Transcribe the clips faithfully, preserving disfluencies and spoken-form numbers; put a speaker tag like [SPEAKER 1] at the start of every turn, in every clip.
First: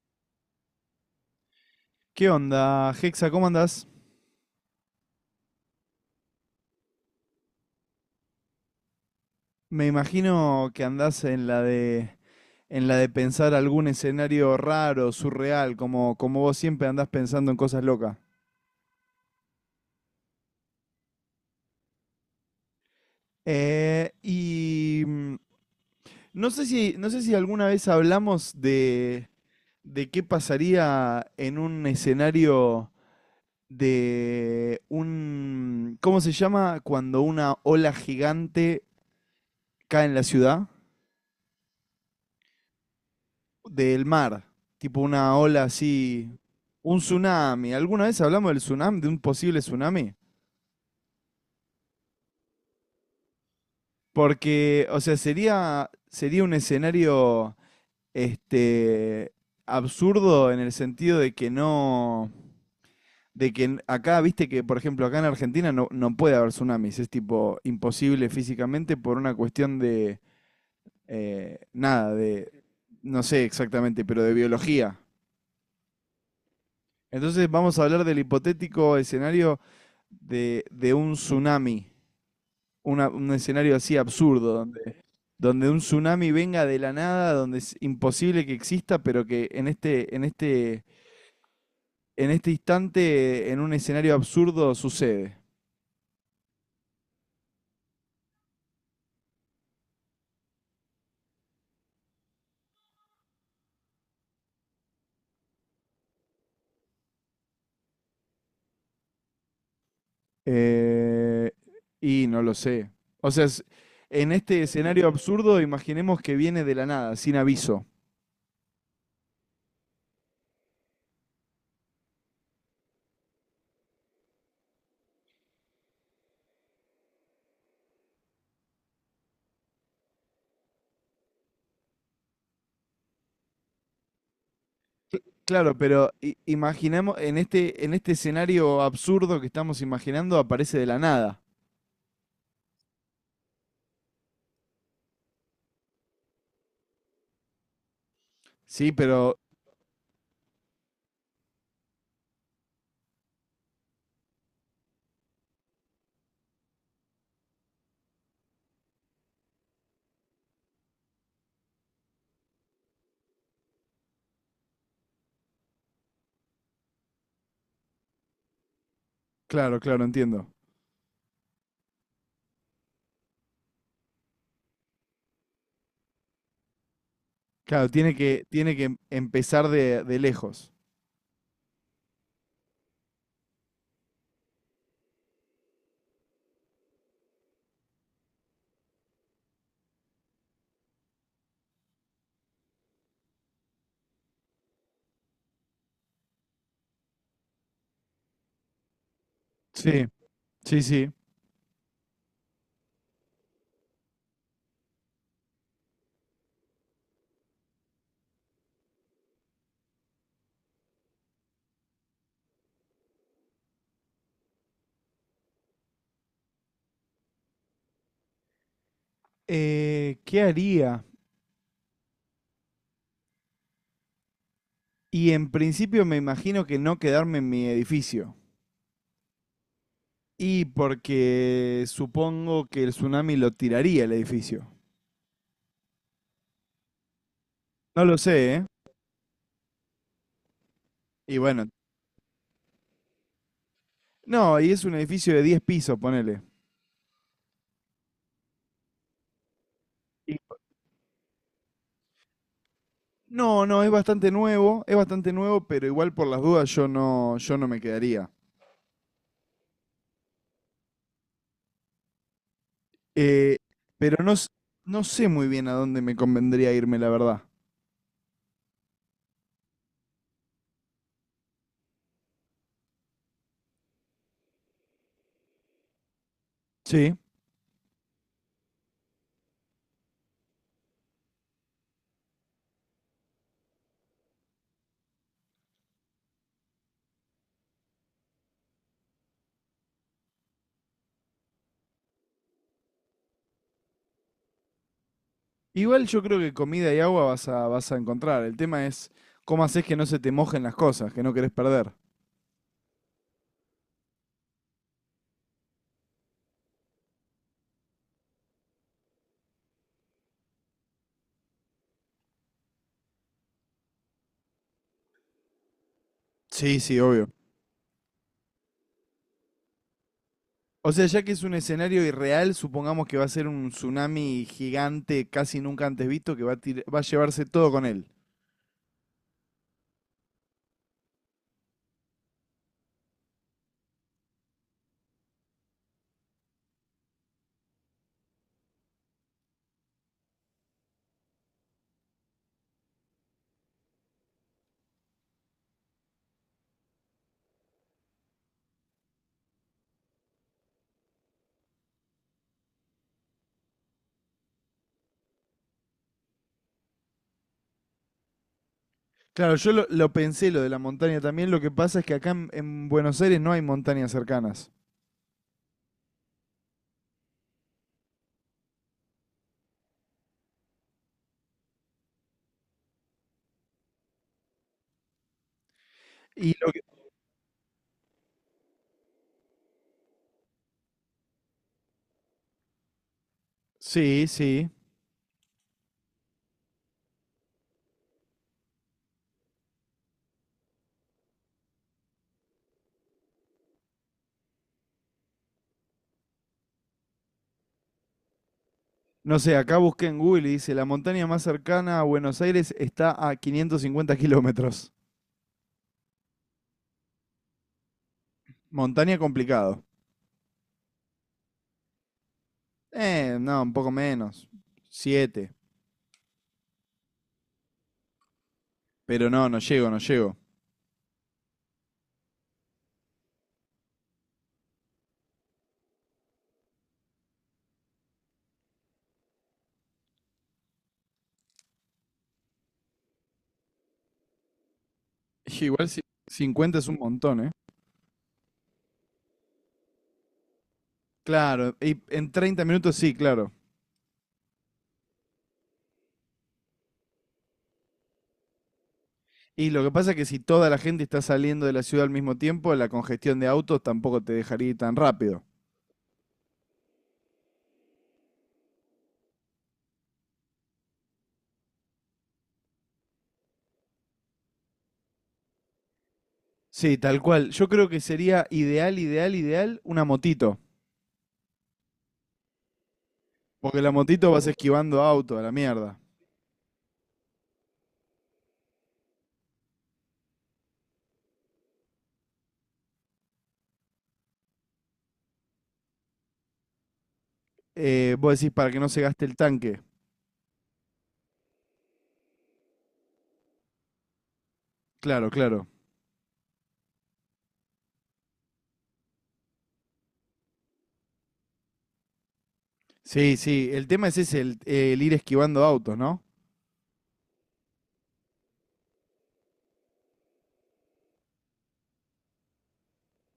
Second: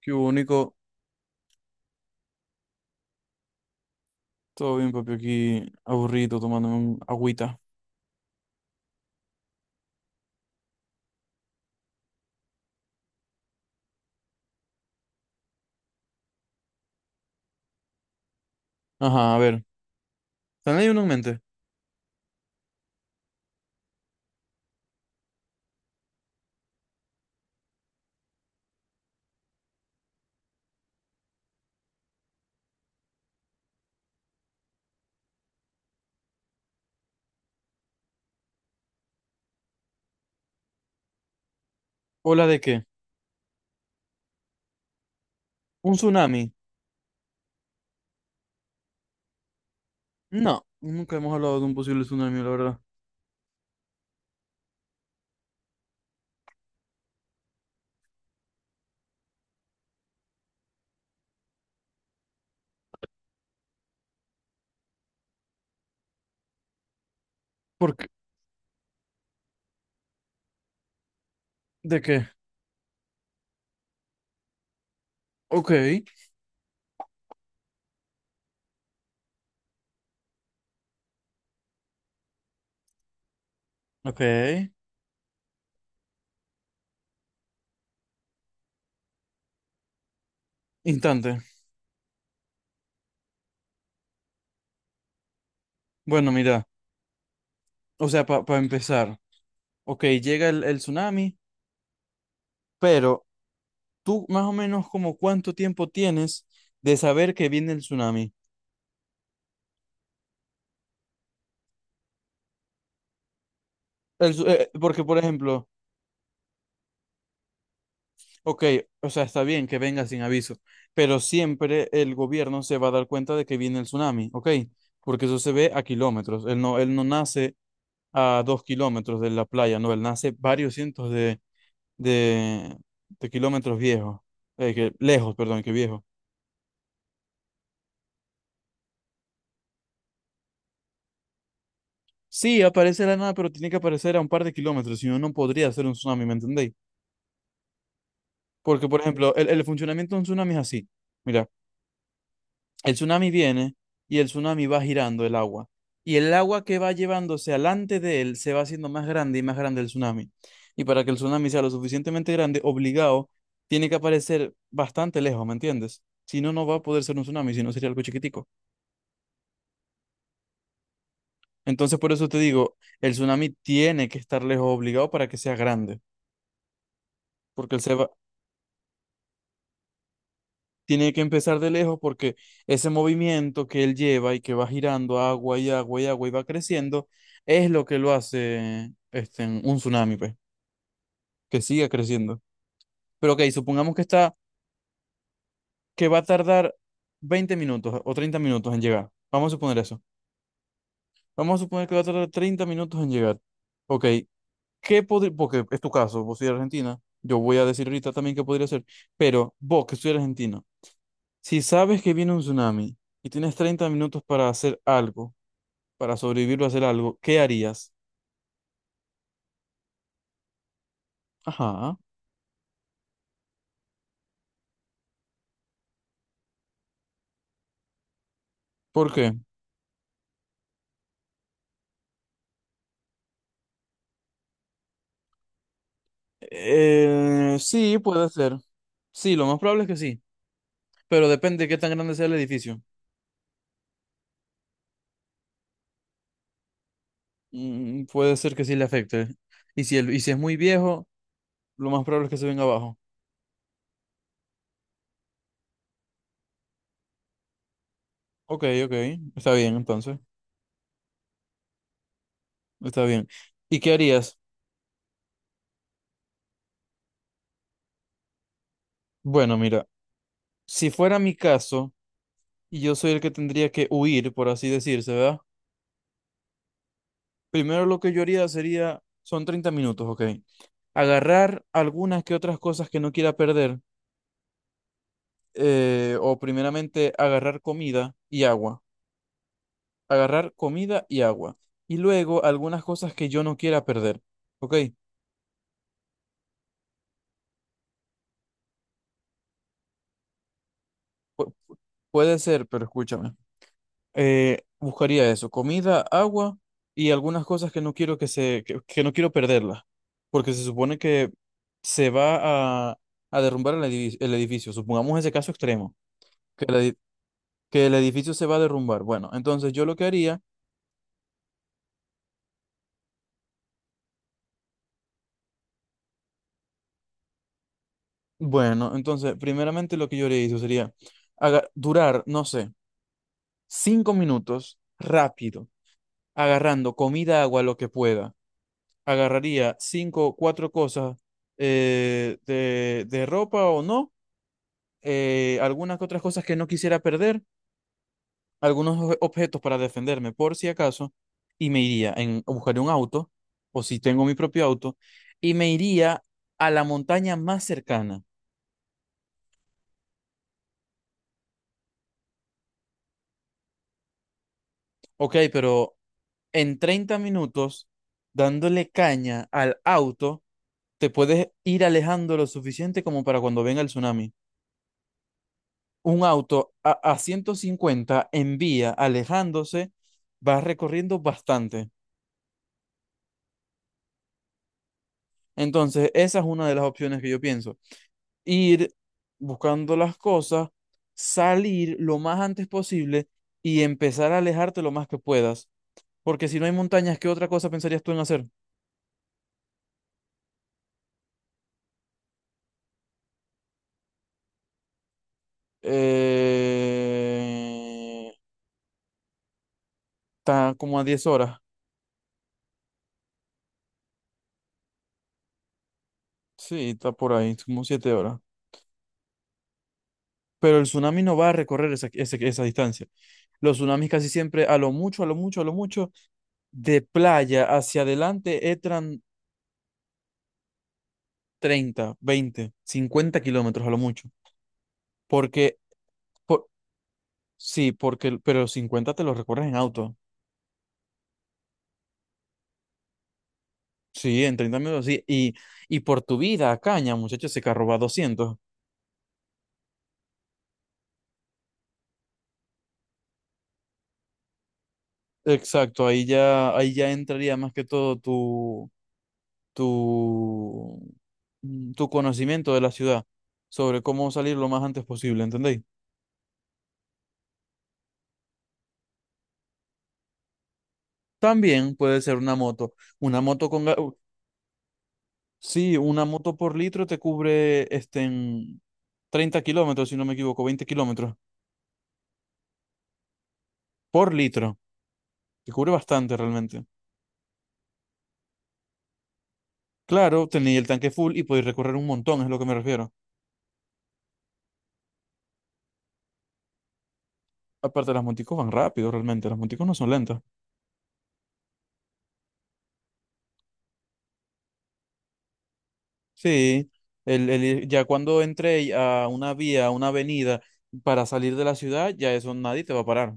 [SPEAKER 1] Qué único.
[SPEAKER 2] ¿Qué onda, Hexa? ¿Cómo andás?
[SPEAKER 1] Todo bien, papi, aquí aburrido tomándome un agüita.
[SPEAKER 2] Me imagino que andás en la de en la de pensar algún escenario raro, surreal, como, como vos siempre andás pensando en cosas locas.
[SPEAKER 1] Ajá, a ver. ¿Tenéis uno en mente?
[SPEAKER 2] Eh, y mm, no sé si, no sé si alguna vez hablamos de, de qué pasaría en un escenario de un, ¿cómo se llama? Cuando una ola gigante cae en la ciudad.
[SPEAKER 1] ¿Ola de qué?
[SPEAKER 2] Del mar, tipo una ola
[SPEAKER 1] ¿Un
[SPEAKER 2] así,
[SPEAKER 1] tsunami?
[SPEAKER 2] un tsunami. ¿Alguna vez hablamos del tsunami, de un posible tsunami?
[SPEAKER 1] No, nunca hemos hablado de un posible tsunami, la verdad.
[SPEAKER 2] Porque, o sea, sería, sería un escenario, este, absurdo en el sentido de que no, de que n- acá, viste que, por ejemplo, acá en Argentina no, no puede haber tsunamis, es tipo
[SPEAKER 1] ¿Por qué?
[SPEAKER 2] imposible físicamente por una cuestión de, eh,
[SPEAKER 1] ¿De
[SPEAKER 2] nada,
[SPEAKER 1] qué?
[SPEAKER 2] de, no sé exactamente, pero de biología.
[SPEAKER 1] Ok,
[SPEAKER 2] Entonces vamos a hablar del hipotético escenario de, de un tsunami, una- un escenario así
[SPEAKER 1] ok.
[SPEAKER 2] absurdo, donde, donde un tsunami venga de la nada, donde es imposible que exista, pero que en este, en este,
[SPEAKER 1] Instante.
[SPEAKER 2] en este instante, en un escenario absurdo, sucede.
[SPEAKER 1] Bueno, mira, o sea, para empezar. Ok, llega el, el tsunami, pero tú más o menos como cuánto tiempo tienes de saber que viene el tsunami.
[SPEAKER 2] Eh, y no lo sé. O sea, es-
[SPEAKER 1] El
[SPEAKER 2] en
[SPEAKER 1] tsu-
[SPEAKER 2] este
[SPEAKER 1] eh, porque,
[SPEAKER 2] escenario
[SPEAKER 1] por
[SPEAKER 2] absurdo,
[SPEAKER 1] ejemplo,
[SPEAKER 2] imaginemos que viene de la nada, sin aviso.
[SPEAKER 1] ok, o sea, está bien que venga sin aviso, pero siempre el gobierno se va a dar cuenta de que viene el tsunami, ok, porque eso se ve a kilómetros. Él no, él no nace a dos kilómetros de la playa, no, él nace varios cientos de, de, de kilómetros viejos, eh, que,
[SPEAKER 2] Cl-
[SPEAKER 1] lejos, perdón, que
[SPEAKER 2] Claro,
[SPEAKER 1] viejos.
[SPEAKER 2] pero i- imaginemos, en este, en este escenario absurdo que estamos imaginando, aparece de la nada.
[SPEAKER 1] Sí, aparece de la nada, pero tiene que aparecer a un par de kilómetros, si no, no podría ser un tsunami, ¿me entendéis? Porque,
[SPEAKER 2] Sí,
[SPEAKER 1] por ejemplo,
[SPEAKER 2] pero
[SPEAKER 1] el, el funcionamiento de un tsunami es así. Mira. El tsunami viene y el tsunami va girando el agua. Y el agua que va llevándose alante de él se va haciendo más grande y más grande el tsunami. Y para que el tsunami sea lo suficientemente grande, obligado, tiene que aparecer bastante lejos, ¿me entiendes? Si no, no va a poder ser un tsunami, si no sería algo chiquitico.
[SPEAKER 2] claro, claro, entiendo.
[SPEAKER 1] Entonces, por eso te digo, el tsunami tiene que estar lejos obligado para que sea grande, porque él
[SPEAKER 2] Claro,
[SPEAKER 1] se va,
[SPEAKER 2] tiene que, tiene que em- empezar de, de lejos.
[SPEAKER 1] tiene que empezar de lejos porque ese movimiento que él lleva y que va girando agua y agua y agua y va creciendo, es lo que lo hace este, un tsunami, pues, que siga creciendo. Pero ok, supongamos que está, que va a tardar veinte minutos o treinta minutos en llegar. Vamos a suponer eso.
[SPEAKER 2] Sí, sí, sí.
[SPEAKER 1] Vamos a suponer que va a tardar treinta minutos en llegar. Ok, ¿qué podría, porque es tu caso, vos soy de Argentina, yo voy a decir ahorita también qué podría ser, pero vos que soy argentino, si sabes que viene un tsunami y tienes treinta minutos para hacer algo, para sobrevivir o hacer algo, ¿qué harías?
[SPEAKER 2] Eh, ¿qué haría?
[SPEAKER 1] Ajá.
[SPEAKER 2] Y en principio me imagino que no quedarme en mi edificio.
[SPEAKER 1] ¿Por qué?
[SPEAKER 2] Y porque supongo que el tsunami lo tiraría el edificio.
[SPEAKER 1] Eh, sí,
[SPEAKER 2] No lo
[SPEAKER 1] puede
[SPEAKER 2] sé,
[SPEAKER 1] ser.
[SPEAKER 2] ¿eh?
[SPEAKER 1] Sí, lo más probable es que sí, pero
[SPEAKER 2] Y
[SPEAKER 1] depende de
[SPEAKER 2] bueno.
[SPEAKER 1] qué tan grande sea el edificio.
[SPEAKER 2] No, y es un edificio de diez pisos, ponele.
[SPEAKER 1] Mm, puede ser que sí le afecte. Y si, el, y si es muy viejo, lo más probable es que se venga abajo.
[SPEAKER 2] No, no, es bastante nuevo, es bastante nuevo, pero igual por las dudas yo no, yo no me quedaría.
[SPEAKER 1] Ok, ok, está bien entonces, está bien.
[SPEAKER 2] Eh,
[SPEAKER 1] ¿Y qué
[SPEAKER 2] pero no,
[SPEAKER 1] harías?
[SPEAKER 2] s- no sé muy bien a dónde me convendría irme, la verdad.
[SPEAKER 1] Bueno, mira, si fuera mi caso y yo soy el que tendría que huir, por así decirse, ¿verdad?
[SPEAKER 2] Sí.
[SPEAKER 1] Primero lo que yo haría sería, son treinta minutos, ok. Agarrar algunas que otras cosas que no quiera perder, eh, o primeramente agarrar comida y agua, agarrar comida y agua, y luego algunas cosas que yo no quiera perder, ¿ok?
[SPEAKER 2] Igual yo creo que comida y agua vas a, vas a encontrar. El tema es cómo haces que no se te mojen las cosas, que no querés
[SPEAKER 1] Pu-
[SPEAKER 2] perder.
[SPEAKER 1] Puede ser, pero escúchame, eh, buscaría eso, comida, agua y algunas cosas que no quiero que se, que, que no quiero perderlas, porque se supone que se va a, a derrumbar el edificio, el edificio, supongamos ese caso extremo, que el
[SPEAKER 2] Sí,
[SPEAKER 1] edi-
[SPEAKER 2] sí, obvio.
[SPEAKER 1] que el edificio se va a derrumbar. Bueno, entonces yo lo que haría.
[SPEAKER 2] O sea, ya que es un escenario irreal, supongamos que va a ser un tsunami gigante, casi nunca antes visto, que va a, tir- va a llevarse todo con él.
[SPEAKER 1] Bueno, entonces, primeramente lo que yo haría eso sería aga- durar, no sé, cinco minutos rápido, agarrando comida, agua, lo que pueda. Agarraría cinco, cuatro cosas eh, de, de ropa o no, eh, algunas que otras cosas que no quisiera perder, algunos obje- objetos para defenderme por si acaso, y me iría en, buscar un auto, o si tengo mi propio auto, y me iría a la montaña más cercana.
[SPEAKER 2] Claro, yo lo, lo pensé lo de la montaña también. Lo que pasa es que acá en, en Buenos Aires no hay montañas cercanas.
[SPEAKER 1] Ok, pero en treinta minutos, dándole caña al auto, te puedes ir alejando lo suficiente como para cuando venga el tsunami. Un
[SPEAKER 2] Y lo
[SPEAKER 1] auto
[SPEAKER 2] que,
[SPEAKER 1] a, a ciento cincuenta en vía, alejándose, va recorriendo bastante.
[SPEAKER 2] sí, sí.
[SPEAKER 1] Entonces, esa es una de las opciones que yo pienso. Ir buscando las cosas, salir lo más antes posible y empezar a alejarte lo más que puedas. Porque si no hay montañas, ¿qué otra cosa pensarías tú en hacer?
[SPEAKER 2] No sé, acá busqué en Google y dice, la montaña más cercana a Buenos Aires está a quinientos cincuenta kilómetros.
[SPEAKER 1] Eh...
[SPEAKER 2] Montaña complicado.
[SPEAKER 1] Está como a diez horas.
[SPEAKER 2] Eh, no, un poco menos. Siete.
[SPEAKER 1] Sí, está por ahí, como siete horas.
[SPEAKER 2] Pero no, no llego, no llego.
[SPEAKER 1] Pero el tsunami no va a recorrer esa, ese- esa distancia. Los tsunamis casi siempre, a lo mucho, a lo mucho, a lo mucho, de playa hacia adelante, entran treinta veinte cincuenta kilómetros a lo mucho. Porque,
[SPEAKER 2] Igual si
[SPEAKER 1] por-
[SPEAKER 2] cincuenta es un montón, ¿eh?
[SPEAKER 1] sí, porque, pero cincuenta te los recorres en auto.
[SPEAKER 2] Claro, y en treinta minutos sí, claro.
[SPEAKER 1] Sí, en treinta minutos, sí. Y, y por tu vida, caña, muchachos, ese carro va a doscientos.
[SPEAKER 2] Y lo que pasa es que si toda la gente está saliendo de la ciudad al mismo tiempo, la congestión de autos tampoco te dejaría ir tan rápido.
[SPEAKER 1] Exacto, ahí ya, ahí ya entraría más que todo tu, mm, tu conocimiento de la ciudad sobre cómo salir lo más antes posible, ¿entendéis?
[SPEAKER 2] Sí, tal cual. Yo creo que sería ideal, ideal, ideal una motito.
[SPEAKER 1] También puede ser una moto. Una moto
[SPEAKER 2] Porque
[SPEAKER 1] con...
[SPEAKER 2] la
[SPEAKER 1] ga- u-
[SPEAKER 2] motito vas esquivando auto a la
[SPEAKER 1] Sí,
[SPEAKER 2] mierda.
[SPEAKER 1] una moto por litro te cubre este, en treinta kilómetros, si no me equivoco, veinte kilómetros por litro. Te cubre bastante realmente.
[SPEAKER 2] Eh, vos decís para que no se gaste el tanque.
[SPEAKER 1] Claro, tenéis el tanque full y podéis recorrer un montón, es lo que me refiero.
[SPEAKER 2] Claro, claro.
[SPEAKER 1] Aparte, las moticos van rápido realmente, las moticos no son lentas.
[SPEAKER 2] Sí, sí. El tema es ese, el, el ir esquivando autos, ¿no?
[SPEAKER 1] Sí, el, el- ya cuando entré a una vía, a una avenida para salir de la ciudad, ya eso nadie te va a parar.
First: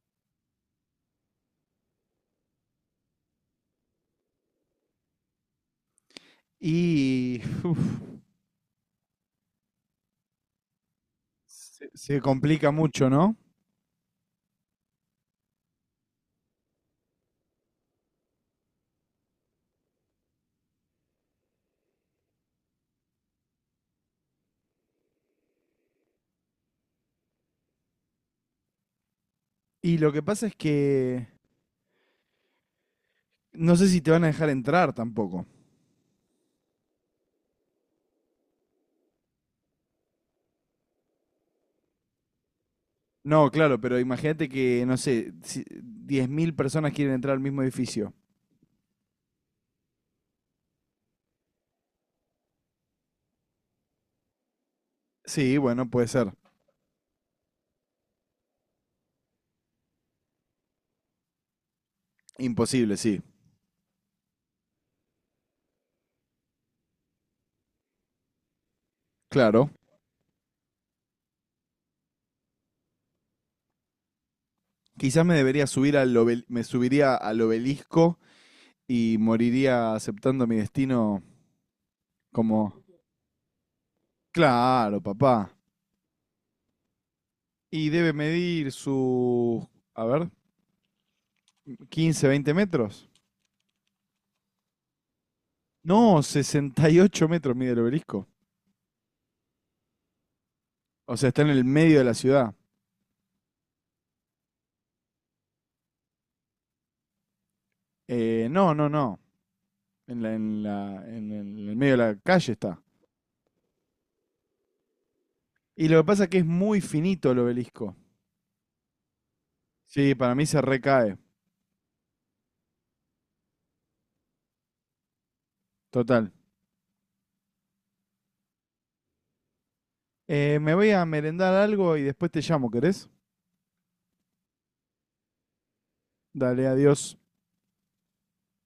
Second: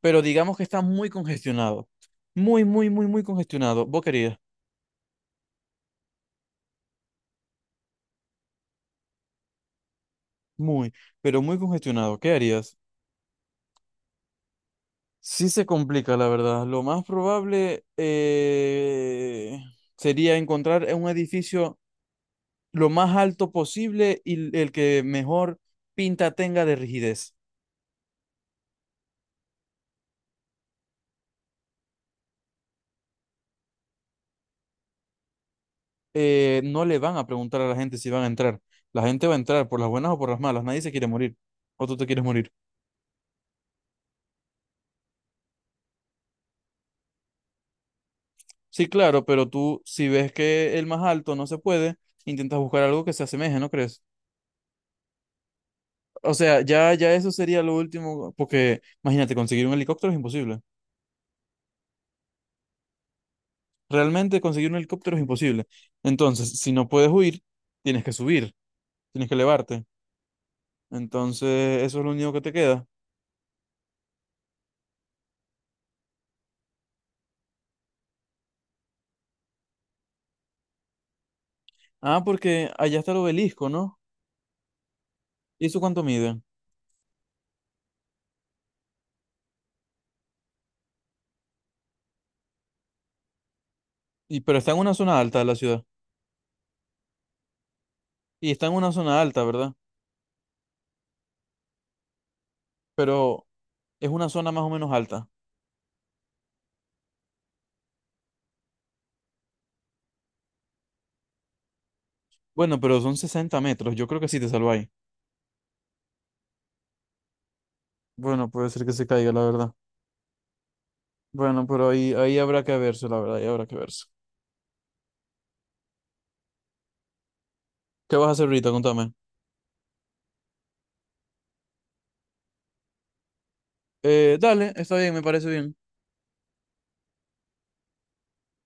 [SPEAKER 1] Pero digamos que está muy congestionado. Muy, muy, muy, muy congestionado. ¿Vos querías?
[SPEAKER 2] Y uf,
[SPEAKER 1] Muy, pero muy
[SPEAKER 2] se,
[SPEAKER 1] congestionado.
[SPEAKER 2] se
[SPEAKER 1] ¿Qué
[SPEAKER 2] complica
[SPEAKER 1] harías?
[SPEAKER 2] mucho, ¿no?
[SPEAKER 1] Sí se complica, la verdad. Lo más probable eh, sería encontrar un edificio lo más alto posible y el que mejor pinta tenga de rigidez.
[SPEAKER 2] Y lo que pasa es que no sé si te van a dejar entrar tampoco.
[SPEAKER 1] Eh, no le van a preguntar a la gente si van a entrar. La gente va a entrar por las buenas o por las malas. Nadie se quiere morir. O tú te quieres morir.
[SPEAKER 2] No, claro, pero imagínate que, no sé, si diez mil personas quieren entrar al mismo edificio.
[SPEAKER 1] Sí, claro, pero tú, si ves que el más alto no se puede, intentas buscar algo que se asemeje, ¿no crees?
[SPEAKER 2] Sí, bueno, puede ser.
[SPEAKER 1] O sea, ya, ya eso sería lo último, porque imagínate, conseguir un helicóptero es imposible.
[SPEAKER 2] Imposible, sí.
[SPEAKER 1] Realmente conseguir un helicóptero es imposible. Entonces, si no puedes huir, tienes que subir, tienes que
[SPEAKER 2] Claro.
[SPEAKER 1] elevarte. Entonces, eso es lo único que te queda.
[SPEAKER 2] Quizás me debería subir al obel- me subiría al obelisco y moriría aceptando mi destino
[SPEAKER 1] Ah, porque
[SPEAKER 2] como,
[SPEAKER 1] allá está el obelisco, ¿no?
[SPEAKER 2] claro, papá.
[SPEAKER 1] ¿Y eso cuánto mide?
[SPEAKER 2] Y debe medir sus, a ver, quince, veinte metros.
[SPEAKER 1] Y, pero está en una zona alta de la ciudad.
[SPEAKER 2] No, sesenta y ocho metros mide el obelisco.
[SPEAKER 1] Y está en una zona alta, ¿verdad?
[SPEAKER 2] O sea, está en el medio de la ciudad.
[SPEAKER 1] Pero es una zona más o menos alta.
[SPEAKER 2] Eh, no, no, no. En la- en la- en el en el medio de la calle
[SPEAKER 1] Bueno,
[SPEAKER 2] está.
[SPEAKER 1] pero son sesenta metros. Yo creo que sí te salváis.
[SPEAKER 2] Y lo que pasa es que es muy finito el obelisco.
[SPEAKER 1] Bueno, puede ser que se caiga, la verdad.
[SPEAKER 2] Sí, para mí se recae.
[SPEAKER 1] Bueno, pero ahí, ahí habrá que verse, la verdad, ahí habrá que verse.
[SPEAKER 2] Total.
[SPEAKER 1] ¿Qué vas a hacer ahorita? Contame.
[SPEAKER 2] Eh, me voy a merendar algo y después te llamo, ¿querés?
[SPEAKER 1] Eh, dale, está bien, me parece bien.
[SPEAKER 2] Dale, adiós.